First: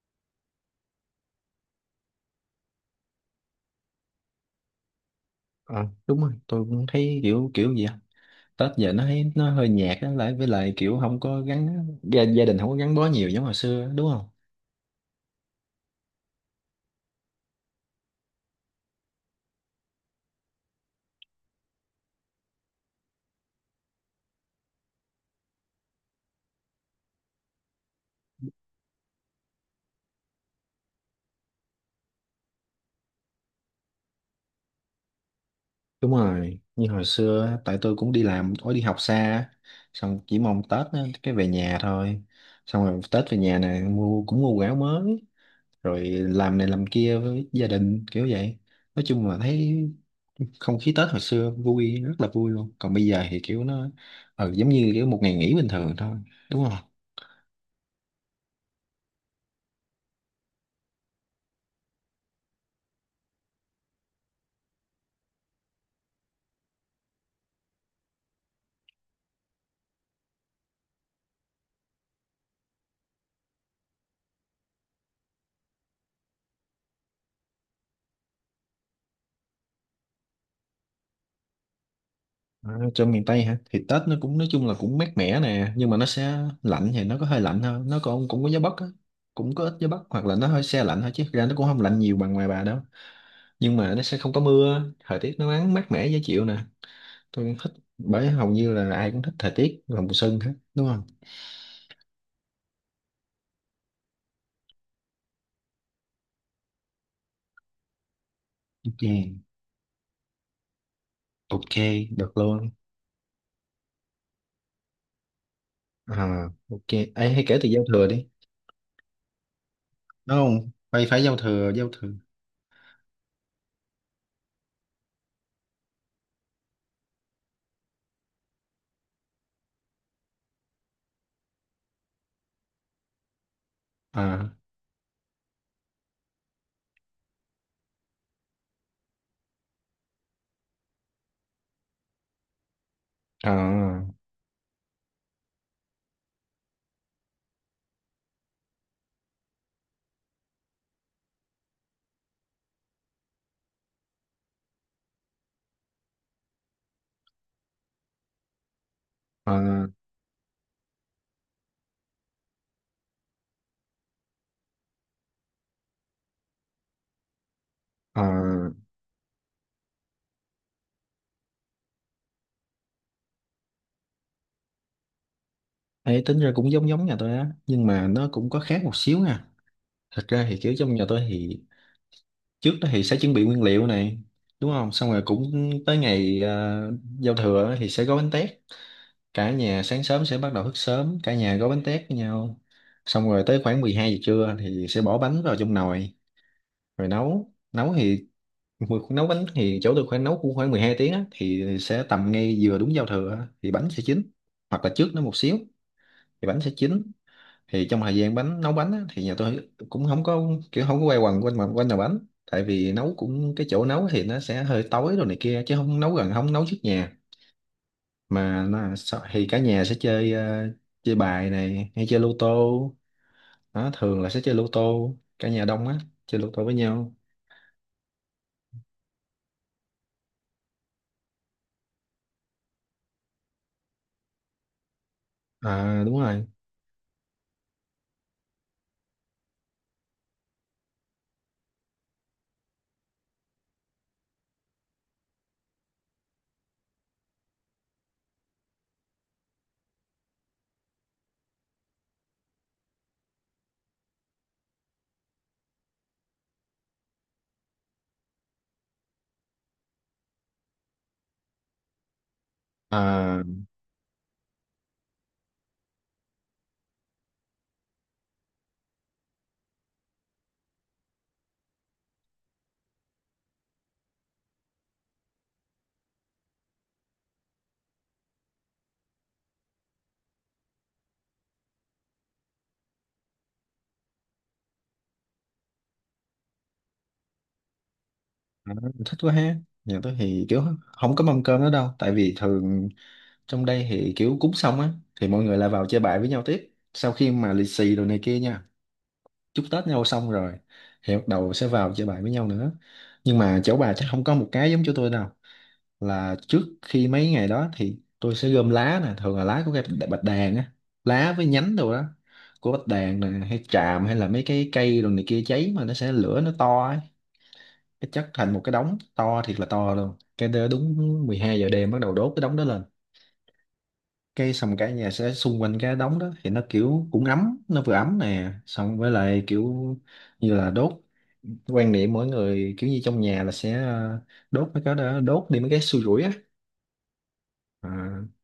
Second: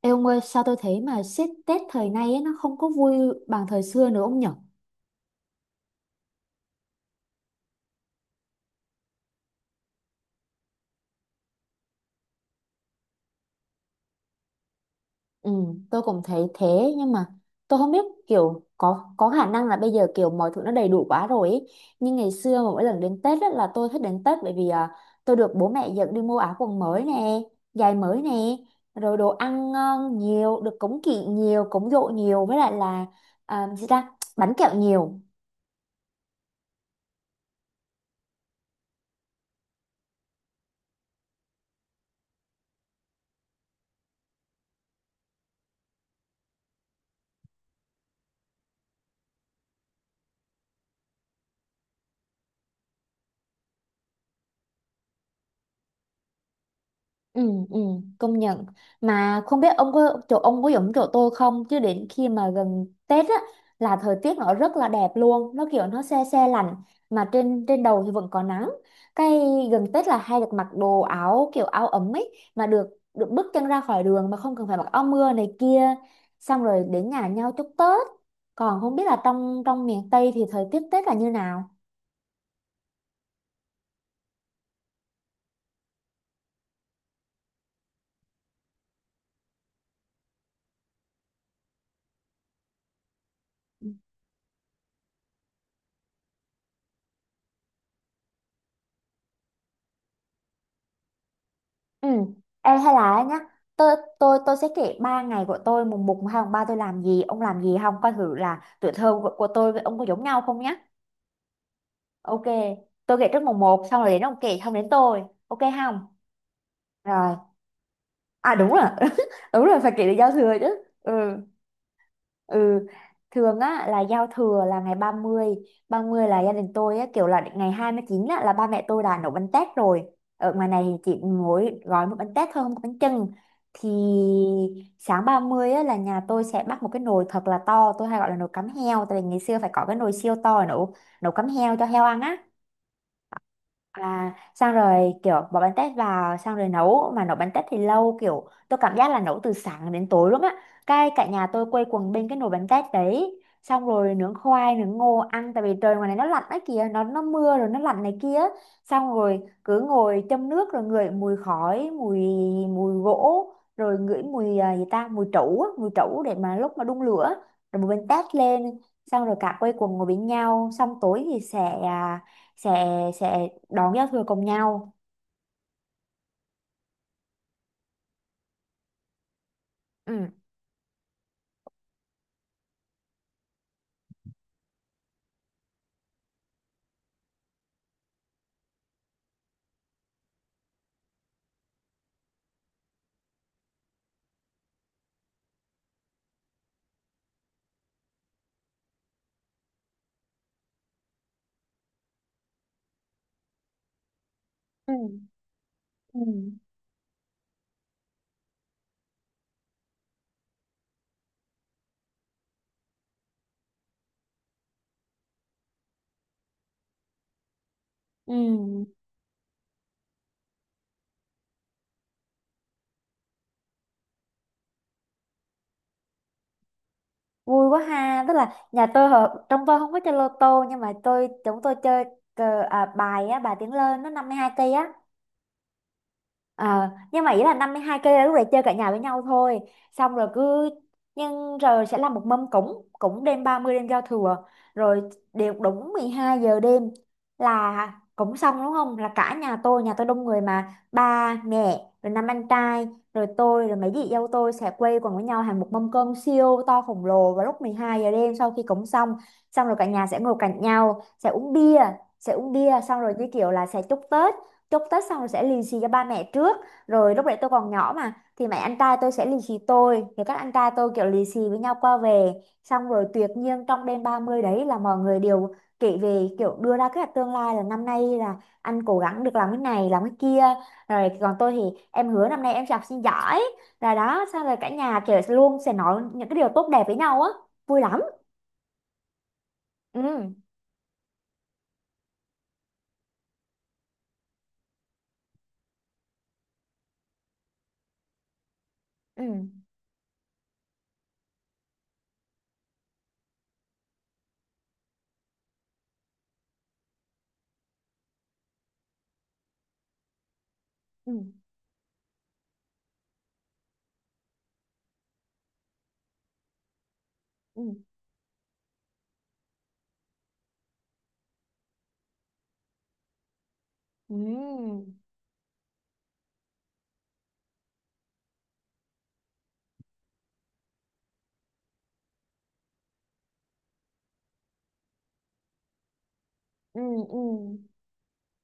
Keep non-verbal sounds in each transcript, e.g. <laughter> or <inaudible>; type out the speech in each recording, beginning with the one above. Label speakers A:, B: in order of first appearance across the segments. A: Ê ông ơi, sao tôi thấy mà xếp Tết thời nay ấy, nó không có vui bằng thời xưa nữa ông nhở?
B: Ờ, đúng rồi, tôi cũng thấy kiểu kiểu gì á. Tết giờ nó thấy nó hơi nhạt á, lại với lại kiểu không có gắn gia đình, không có gắn bó nhiều giống hồi xưa á, đúng không?
A: Ừ, tôi cũng thấy thế. Nhưng mà tôi không biết kiểu có khả năng là bây giờ kiểu mọi thứ nó đầy đủ quá rồi ấy. Nhưng ngày xưa mà mỗi lần đến Tết á, là tôi thích đến Tết bởi vì tôi được bố mẹ dẫn đi mua áo quần mới nè, giày mới nè, rồi đồ ăn ngon nhiều, được cúng kỵ nhiều, cúng giỗ nhiều với lại là à, gì ta? Bánh kẹo nhiều.
B: Đúng rồi, như hồi xưa á, tại tôi cũng đi làm, tôi đi học xa á. Xong chỉ mong Tết á, cái về nhà thôi. Xong rồi Tết về nhà này, mua cũng mua quần áo mới, rồi làm này làm kia với gia đình kiểu vậy. Nói chung là thấy không khí Tết hồi xưa vui, rất là vui luôn, còn bây giờ thì kiểu nó giống như kiểu một ngày nghỉ bình thường thôi, đúng không?
A: Ừ, ừ, công nhận. Mà không biết ông có chỗ ông có giống chỗ tôi không, chứ đến khi mà gần Tết á là thời tiết nó rất là đẹp luôn, nó kiểu nó se se lạnh mà trên trên đầu thì vẫn có nắng. Cái gần Tết là hay được mặc đồ áo kiểu áo ấm ấy, mà được được bước chân ra khỏi đường mà không cần phải mặc áo mưa này kia, xong rồi đến nhà nhau chúc Tết. Còn không biết là trong trong miền Tây thì thời tiết Tết là như nào?
B: À, cho miền Tây hả? Thì Tết nó cũng nói chung là cũng mát mẻ nè, nhưng mà nó sẽ lạnh thì nó có hơi lạnh hơn, nó còn cũng có gió Bắc á, cũng có ít gió Bắc, hoặc là nó hơi se lạnh thôi, chứ thực ra nó cũng không lạnh nhiều bằng ngoài bà đâu. Nhưng mà nó sẽ không có mưa, thời tiết nó nắng, mát mẻ dễ chịu nè. Tôi cũng thích, bởi hầu như là ai cũng thích thời tiết vào mùa xuân hết, đúng không?
A: Ừ. Ê, hay là á nhá, tôi sẽ kể 3 ngày của tôi, mùng một mùng hai mùng ba tôi làm gì ông làm gì, không coi thử là tuổi
B: Ok,
A: thơ của tôi với ông có giống nhau không nhá?
B: ok, được
A: Ok,
B: luôn.
A: tôi kể trước mùng một xong rồi đến ông kể xong đến tôi, ok không?
B: À, ok. Ấy,
A: Rồi.
B: hay kể từ giao thừa đi.
A: À, đúng rồi. <laughs> đúng rồi phải kể được giao
B: Đúng
A: thừa
B: không?
A: chứ.
B: Phải, phải giao
A: Ừ,
B: thừa, giao thừa.
A: Ừ, thường á là giao thừa là ngày 30. 30 là gia đình tôi á kiểu là ngày 29 á là ba mẹ tôi đã nấu bánh tét rồi. Ở ngoài này thì chỉ mỗi gói một bánh tét thôi không có bánh chưng. Thì
B: À,
A: sáng 30 á là nhà tôi sẽ bắt một cái nồi thật là to, tôi hay gọi là nồi cắm heo tại vì ngày xưa phải có cái nồi siêu to để nấu nấu cắm heo cho heo ăn á.
B: à,
A: À, xong rồi kiểu bỏ bánh tét vào xong rồi nấu, mà nấu bánh tét thì lâu kiểu tôi cảm giác là nấu từ sáng đến tối luôn á, cái cả nhà tôi quây quần bên cái nồi bánh tét đấy, xong rồi nướng khoai nướng ngô ăn tại vì trời ngoài này nó lạnh đấy kìa, nó mưa rồi nó lạnh này kia, xong rồi cứ
B: à,
A: ngồi châm nước rồi ngửi mùi khói, mùi mùi gỗ, rồi ngửi mùi à, gì ta, mùi trấu á, mùi trấu để mà lúc mà đun lửa rồi một bên tét
B: à.
A: lên, xong rồi cả quây quần ngồi bên nhau, xong tối thì sẽ sẽ đón giao thừa cùng nhau.
B: Ấy, tính ra cũng giống giống nhà tôi á, nhưng mà nó cũng có khác một xíu nha. Thật
A: Ừ.
B: ra thì kiểu trong nhà tôi thì trước đó thì sẽ chuẩn bị nguyên liệu này, đúng không? Xong rồi cũng tới ngày giao thừa á thì sẽ gói bánh tét. Cả nhà sáng sớm sẽ bắt đầu thức sớm, cả nhà gói bánh tét với nhau. Xong rồi tới khoảng 12 giờ trưa thì sẽ bỏ bánh vào trong nồi rồi nấu nấu thì nấu bánh thì chỗ tôi khoảng nấu cũng khoảng 12 tiếng á, thì sẽ tầm ngay vừa đúng giao thừa á, thì bánh sẽ chín, hoặc là
A: Ừ.
B: trước nó một xíu
A: Ừ.
B: thì bánh sẽ chín. Thì trong thời gian bánh nấu bánh á, thì nhà tôi cũng không có kiểu không có quay quần quanh, mà quanh nhà bánh tại vì nấu cũng, cái chỗ nấu thì nó sẽ hơi tối rồi này kia, chứ không nấu gần, không nấu trước nhà mà
A: Ừ,
B: nó, thì cả nhà sẽ chơi chơi bài này, hay chơi lô tô. Đó, thường là sẽ chơi lô tô, cả nhà đông á, chơi lô tô với nhau.
A: vui quá ha, tức là nhà tôi trong tôi không có chơi lô tô, nhưng mà chúng tôi chơi cờ, à, bài á, bài tiếng lên nó 52 cây á.
B: À đúng rồi.
A: Ờ, nhưng mà ý là 52 cây là lúc đấy chơi cả nhà với nhau thôi, xong rồi cứ, nhưng rồi sẽ làm một mâm cúng cúng đêm 30 đêm giao thừa, rồi đều đúng 12 giờ đêm là cúng xong đúng không, là cả nhà tôi đông người mà, ba mẹ rồi 5 anh trai rồi tôi rồi mấy chị dâu tôi sẽ quây quần với nhau, hàng một mâm cơm siêu to khổng lồ vào lúc 12 giờ đêm sau khi cúng xong. Xong rồi cả nhà sẽ ngồi cạnh nhau sẽ uống bia, xong rồi như
B: À.
A: kiểu là sẽ chúc Tết. Chúc Tết xong rồi sẽ lì xì cho ba mẹ trước, rồi lúc đấy tôi còn nhỏ mà thì mẹ, anh trai tôi sẽ lì xì tôi, rồi các anh trai tôi kiểu lì xì với nhau qua về, xong rồi tuyệt nhiên trong đêm 30 đấy là mọi người đều kể về, kiểu đưa ra kế hoạch tương lai, là năm nay là anh cố gắng được làm cái này làm cái kia, rồi còn tôi thì em hứa năm nay em sẽ học sinh giỏi, rồi đó xong rồi cả nhà kiểu luôn sẽ nói những cái điều tốt đẹp với nhau á, vui lắm.
B: À, thích quá ha.
A: Ừ.
B: Nhà tôi thì kiểu không có mâm cơm nữa đâu, tại vì thường trong đây thì kiểu cúng xong á thì mọi người lại vào chơi bài với nhau tiếp, sau khi mà lì xì đồ này kia nha,
A: Ừ.
B: chúc Tết nhau xong rồi thì bắt đầu sẽ vào chơi bài với nhau nữa. Nhưng mà chỗ bà chắc không có một cái giống chỗ tôi đâu, là trước khi mấy ngày đó thì tôi sẽ gom lá nè, thường là lá của cây bạch đàn á,
A: Ừ.
B: lá với nhánh đồ đó, của bạch đàn nè, hay tràm, hay là mấy cái cây đồ này kia cháy mà nó sẽ lửa nó to ấy,
A: Ừ.
B: cái chất thành một cái đống to thiệt là to luôn. Cái đế đúng 12 giờ đêm bắt đầu đốt cái đống đó lên.
A: Ừ.
B: Cái xong cả nhà sẽ xung quanh cái đống đó thì nó kiểu cũng ấm, nó vừa ấm nè, xong với lại kiểu như là đốt, quan niệm mỗi người kiểu như trong nhà là sẽ đốt mấy cái đó, đốt đi mấy cái xui rủi á.
A: Ừ. Ừ,
B: À,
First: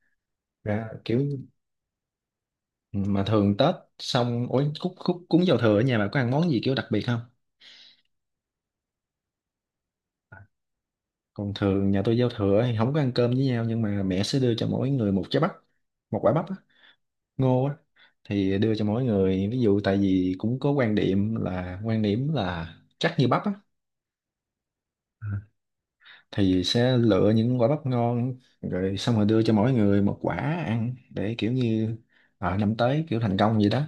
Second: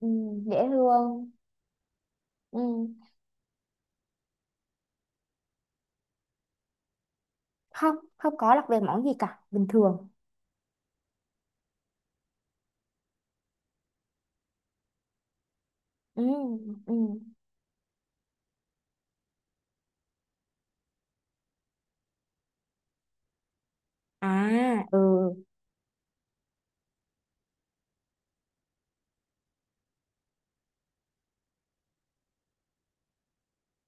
A: ừ. Ừ, dễ
B: ra kiểu.
A: thương. Ừ.
B: Ừ, mà thường Tết xong ối, cúng cúng cúng giao thừa ở nhà bà có ăn món gì kiểu đặc biệt không?
A: Không, không có lạc về món gì cả, bình thường.
B: Còn thường nhà tôi giao thừa thì không có ăn cơm với nhau, nhưng mà mẹ sẽ đưa cho mỗi người một trái bắp, một
A: Ừ.
B: quả bắp á.
A: Ừ.
B: Ngô á, thì đưa cho mỗi người, ví dụ tại vì cũng có quan điểm là, quan điểm là chắc như bắp á,
A: À, ừ.
B: thì sẽ lựa những quả bắp ngon rồi, xong rồi đưa cho mỗi người một quả ăn, để kiểu như ở năm tới kiểu thành công vậy đó.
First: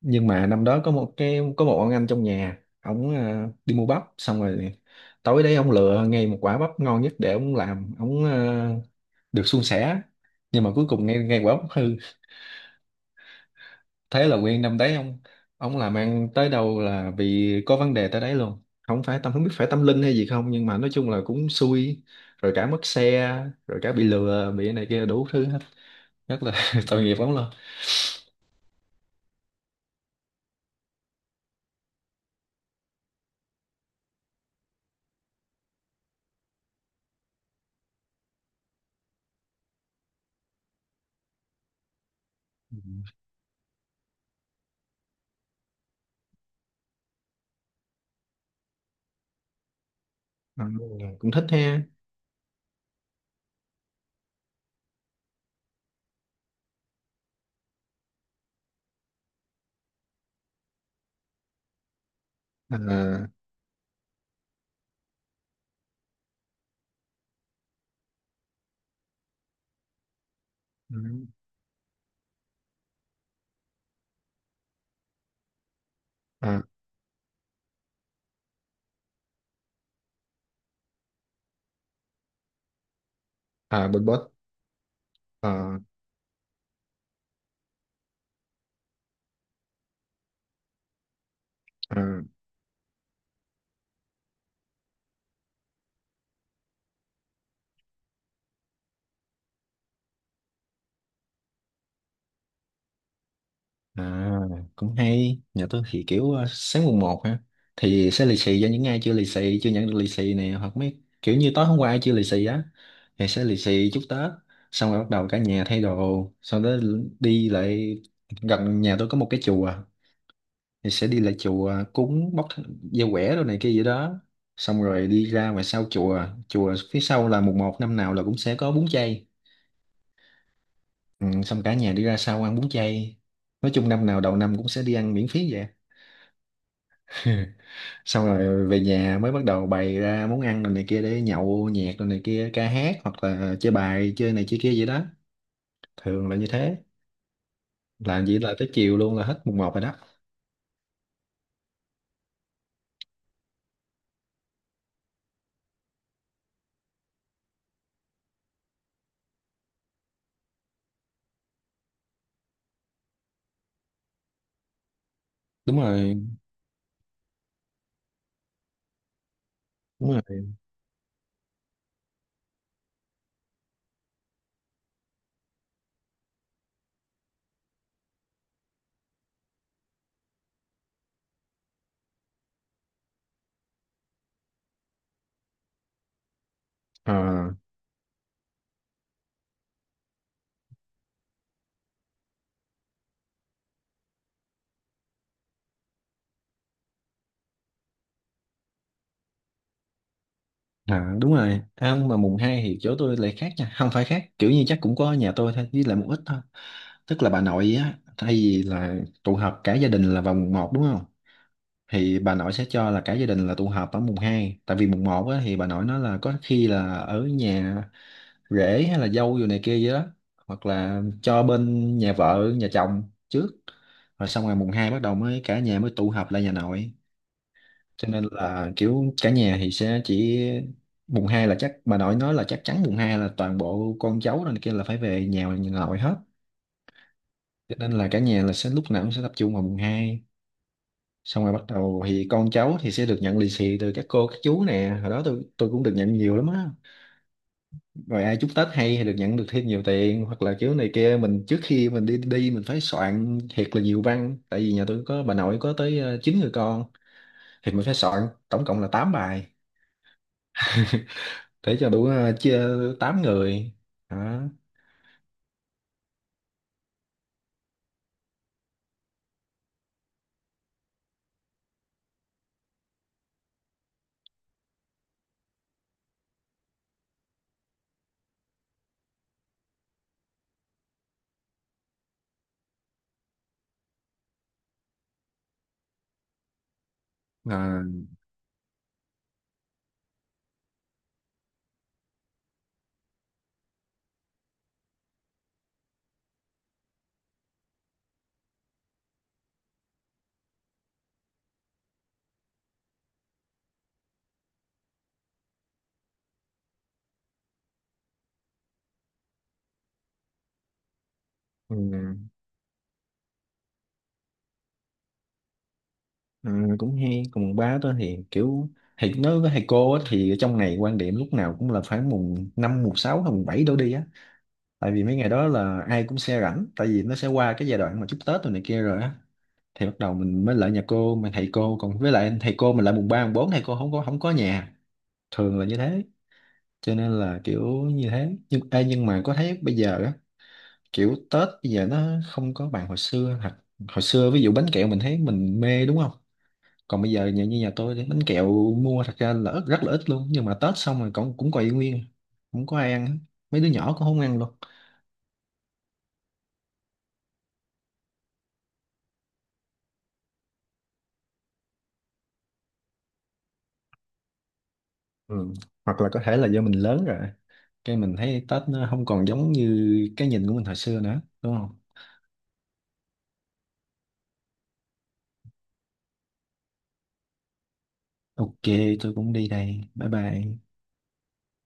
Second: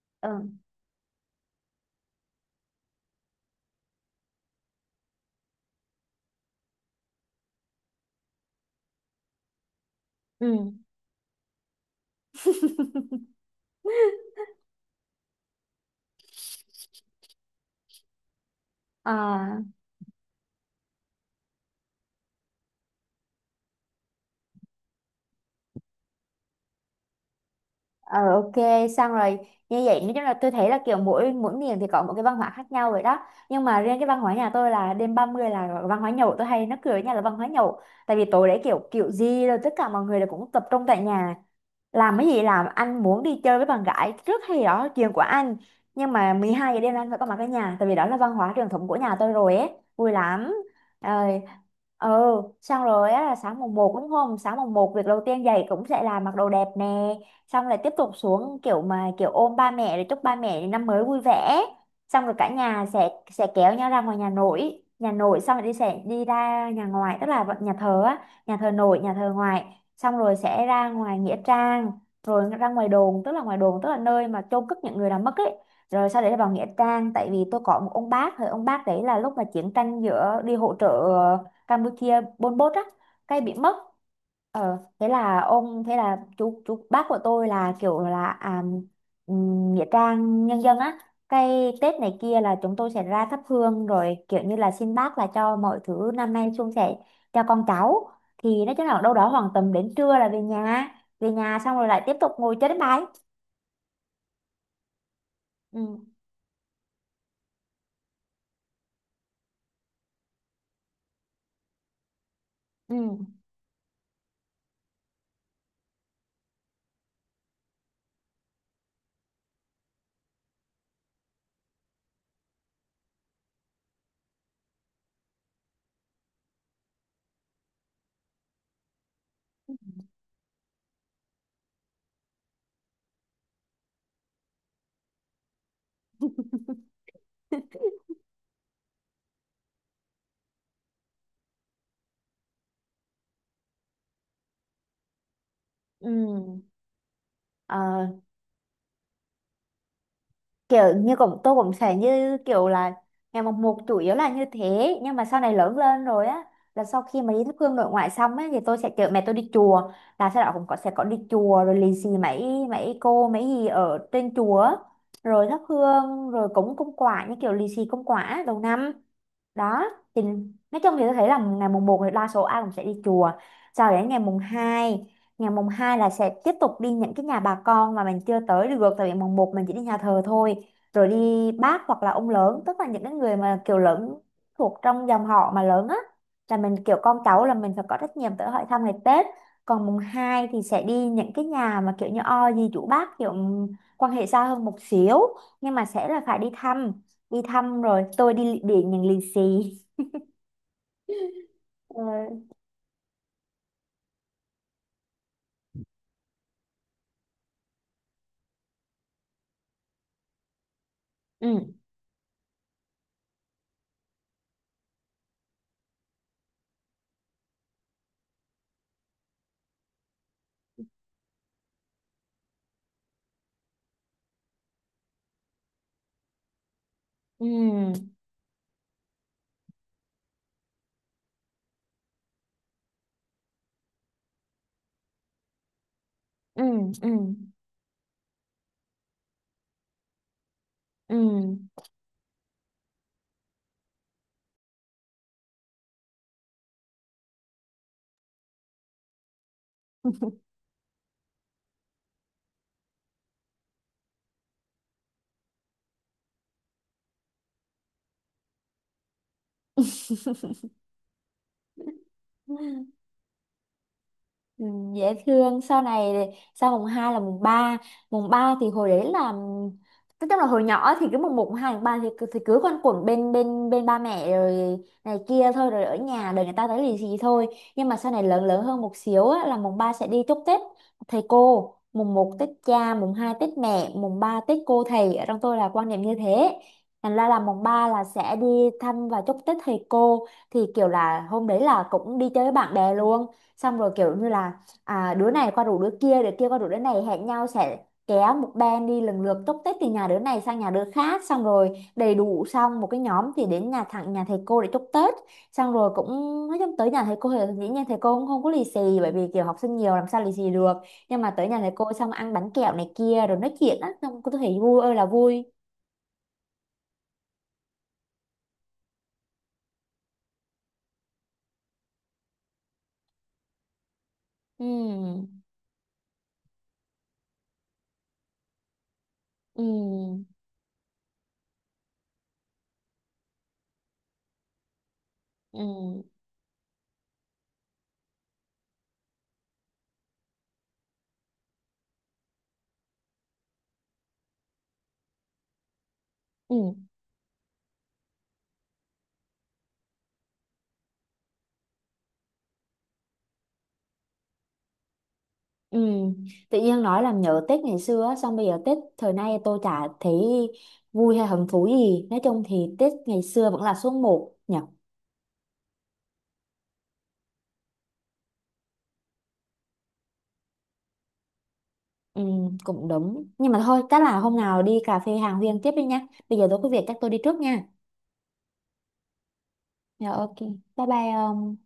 B: Nhưng mà
A: Ừ,
B: năm đó có một cái, có một ông anh trong nhà ổng đi mua bắp, xong rồi tối đấy ông lựa ngay một quả bắp ngon nhất để ông làm ông được suôn sẻ. Nhưng mà
A: ừ.
B: cuối cùng ngay ngay quả bắp hư. Thế là nguyên năm đấy ông làm ăn tới đâu là vì có vấn đề tới đấy luôn. Không phải tâm, không biết
A: À.
B: phải tâm linh hay gì không, nhưng mà nói chung là cũng xui, rồi cả mất xe, rồi cả bị lừa, bị cái này kia đủ thứ hết. Rất là <laughs> tội nghiệp lắm luôn.
A: Ờ, ok, xong rồi, như vậy nói chung là tôi thấy là kiểu mỗi mỗi miền thì có một cái văn hóa khác nhau rồi đó, nhưng mà riêng cái văn hóa nhà tôi là đêm 30 là văn hóa nhậu, tôi hay nó cười với nhau là văn hóa nhậu, tại vì tối đấy kiểu kiểu gì rồi tất cả mọi người là cũng tập trung tại nhà, làm cái gì làm,
B: Ừ.
A: anh muốn đi chơi với bạn gái rất hay đó chuyện của anh, nhưng mà 12 giờ đêm anh phải có mặt ở nhà, tại vì đó là văn hóa truyền thống của nhà tôi rồi ấy, vui lắm.
B: À, cũng
A: Rồi.
B: thích ha.
A: Ừ, xong rồi á là sáng mùng một đúng không, sáng mùng một việc đầu tiên dậy cũng sẽ là mặc đồ đẹp nè, xong lại tiếp tục xuống kiểu mà kiểu ôm ba mẹ để chúc ba mẹ năm mới vui vẻ, xong rồi cả nhà sẽ
B: À,
A: kéo nhau ra ngoài nhà nội, xong rồi sẽ đi ra nhà ngoài tức là nhà thờ á, nhà thờ nội nhà thờ ngoại, xong rồi sẽ ra ngoài nghĩa trang, rồi ra ngoài đồn, tức là ngoài đồn tức là nơi mà chôn cất những người đã mất ấy, rồi sau đấy là vào
B: à,
A: nghĩa trang, tại vì tôi có một ông bác thì ông bác đấy là lúc mà chiến tranh giữa đi hỗ trợ Campuchia Pol Pot á cái bị mất.
B: à, Bình Bốt.
A: Ờ thế là
B: À,
A: ông, thế là chú bác của tôi là kiểu là nghĩa trang nhân dân á, cái Tết này
B: à.
A: kia là chúng tôi sẽ ra thắp hương rồi kiểu như là xin bác là cho mọi thứ năm nay suôn sẻ cho con cháu, thì nói chung là đâu đó khoảng tầm đến trưa là về nhà. Xong rồi lại tiếp tục ngồi chơi đánh bài.
B: À, cũng hay. Nhà tôi
A: Ừ.
B: thì kiểu sáng mùng một ha. Thì sẽ lì xì cho những ai chưa lì xì, chưa nhận được lì xì này, hoặc mấy kiểu như tối hôm qua ai chưa lì xì á
A: Ừ.
B: thì sẽ lì xì chúc Tết. Xong rồi bắt đầu cả nhà thay đồ, sau đó đi lại, gần nhà tôi có một cái chùa, thì sẽ đi lại chùa cúng, bóc dao quẻ đồ này kia vậy đó. Xong rồi đi ra ngoài sau chùa, chùa phía sau là mùng một năm nào là cũng sẽ có bún chay. Ừ, xong cả nhà đi ra sau ăn bún chay. Nói chung năm nào đầu năm cũng sẽ đi ăn miễn phí vậy á. <laughs>
A: <laughs>
B: Xong rồi về nhà mới bắt đầu bày ra món ăn rồi này kia để nhậu nhẹt, rồi này kia ca hát, hoặc là chơi bài, chơi này chơi kia vậy đó, thường là như
A: Ừ.
B: thế.
A: Ờ,
B: Làm gì là tới chiều luôn, là hết mùng một rồi đó.
A: kiểu như tôi cũng sẽ như kiểu là ngày mồng một chủ yếu là như thế, nhưng mà sau này lớn lên rồi á là sau khi mà đi thắp hương nội ngoại xong ấy thì tôi sẽ chở mẹ tôi đi chùa, là sau đó cũng có sẽ có đi chùa rồi lì xì mấy mấy cô mấy gì ở trên chùa á, rồi thắp
B: Đúng rồi,
A: hương rồi cúng cúng quả như kiểu lì xì cúng quả đầu năm đó.
B: đúng
A: Thì
B: rồi.
A: nói chung thì tôi thấy là ngày mùng một thì đa số ai cũng sẽ đi chùa, sau đến ngày mùng hai là sẽ tiếp tục đi những cái nhà bà con mà mình chưa tới được, tại vì mùng một mình chỉ đi nhà thờ thôi, rồi đi bác hoặc là ông lớn, tức là những cái người mà kiểu lớn thuộc trong dòng họ mà lớn á, là mình kiểu con cháu là
B: À,
A: mình phải có trách nhiệm tới hỏi thăm ngày Tết. Còn mùng 2 thì sẽ đi những cái nhà mà kiểu như o dì chú bác, kiểu quan hệ xa hơn một xíu, nhưng mà sẽ là phải đi thăm, rồi tôi đi điện những lì xì.
B: à đúng rồi. À, mà mùng
A: Ừ.
B: hai thì chỗ tôi lại khác nha, không phải khác, kiểu như chắc cũng có nhà tôi thôi, với lại một ít thôi. Tức là bà nội á, thay vì là tụ họp cả gia đình là vào mùng một đúng không,
A: Ừ.
B: thì bà nội sẽ cho là cả gia đình là tụ họp ở mùng hai. Tại vì mùng một á, thì bà nội nói là có khi là ở nhà rễ, hay là dâu vô này kia gì đó, hoặc là cho bên nhà vợ nhà chồng trước. Rồi xong ngày mùng hai bắt đầu mới cả nhà mới tụ họp lại nhà nội. Cho
A: Ừ.
B: nên là kiểu cả nhà thì sẽ chỉ mùng hai, là chắc bà nội nói là chắc chắn mùng hai là toàn bộ con cháu rồi này kia là phải về nhà nhà nội hết.
A: Ừ.
B: Cho nên là cả nhà là sẽ lúc nào cũng sẽ tập trung vào mùng hai.
A: Ừ.
B: Xong rồi bắt đầu thì con cháu thì sẽ được nhận lì xì từ các cô các chú nè, hồi đó tôi cũng được nhận nhiều lắm á. Rồi ai chúc Tết hay thì được nhận được thêm nhiều tiền, hoặc là kiểu này kia, mình trước khi mình đi, mình phải soạn thiệt là nhiều văn, tại vì nhà tôi có bà nội có tới 9 người con, thì mình phải soạn tổng cộng là 8 bài để cho đủ
A: Ừ.
B: chia
A: <laughs>
B: 8 người đó.
A: Ừ, dễ thương. Sau này, sau mùng 2 là mùng ba. Mùng 3 thì hồi đấy là tức tức là hồi nhỏ thì cứ mùng một mùng 2 mùng 3 thì, thì cứ quanh quẩn bên bên bên ba mẹ rồi này kia thôi, rồi ở nhà đợi người ta tới lì xì thôi. Nhưng mà sau này lớn lớn hơn một xíu á, là mùng 3 sẽ đi chúc Tết thầy cô, mùng một Tết cha mùng 2 Tết mẹ mùng 3 Tết cô thầy, ở trong tôi là quan niệm như thế, thành ra là mùng
B: À,
A: 3 là sẽ đi thăm và chúc Tết thầy cô. Thì kiểu là hôm đấy là cũng đi chơi với bạn bè luôn, xong rồi kiểu như là đứa này qua rủ đứa kia, đứa kia qua rủ đứa này, hẹn nhau sẽ kéo một band đi lần lượt túc tết từ nhà đứa này sang nhà đứa khác, xong rồi đầy đủ xong một cái nhóm thì đến nhà thầy cô để chúc Tết. Xong rồi cũng, nói chung tới nhà thầy cô thì dĩ nhiên thầy cô cũng không có lì xì bởi vì kiểu học sinh nhiều làm sao lì xì được, nhưng mà tới nhà thầy
B: ừ,
A: cô xong ăn bánh kẹo này kia rồi nói chuyện á xong cô thấy vui ơi là vui.
B: ừ, cũng hay. Còn ba tôi thì kiểu, thì nói với thầy cô á, thì ở trong này quan điểm lúc nào cũng là khoảng mùng 5 mùng 6 hay mùng 7 đổ đi á. Tại vì mấy
A: Ừ.
B: ngày đó là ai cũng sẽ rảnh, tại vì nó sẽ qua cái giai đoạn mà chúc Tết rồi này kia rồi á,
A: Ừ.
B: thì bắt đầu mình mới lại nhà cô mà thầy cô còn, với lại thầy cô mình lại mùng ba mùng bốn thầy cô không có nhà, thường là như
A: Ừ.
B: thế. Cho nên là kiểu như thế. Nhưng ê, nhưng mà có thấy bây giờ á, kiểu Tết bây giờ nó không có bằng hồi xưa thật. Hồi xưa ví dụ bánh kẹo mình thấy mình mê đúng không,
A: Ừ.
B: còn bây giờ nhà như nhà tôi thì bánh kẹo mua thật ra là ít, rất là ít luôn, nhưng mà Tết xong rồi cũng cũng còn nguyên, không có ai ăn, mấy đứa nhỏ cũng không ăn luôn.
A: Ừ, tự nhiên nói làm nhớ Tết ngày xưa á, xong bây giờ Tết thời nay tôi chả thấy vui hay hứng thú gì, nói chung thì Tết ngày xưa vẫn là số một nhỉ.
B: Ừ. Hoặc là có thể là do mình lớn rồi, cái mình thấy Tết nó không còn giống như cái nhìn của mình hồi xưa nữa, đúng không?
A: Ừ, cũng đúng, nhưng mà thôi chắc là hôm nào đi cà phê hàng huyên tiếp đi nha, bây giờ tôi có việc chắc tôi đi trước nha.
B: Ok, tôi cũng đi đây. Bye
A: Dạ ok,
B: bye.
A: bye bye ông.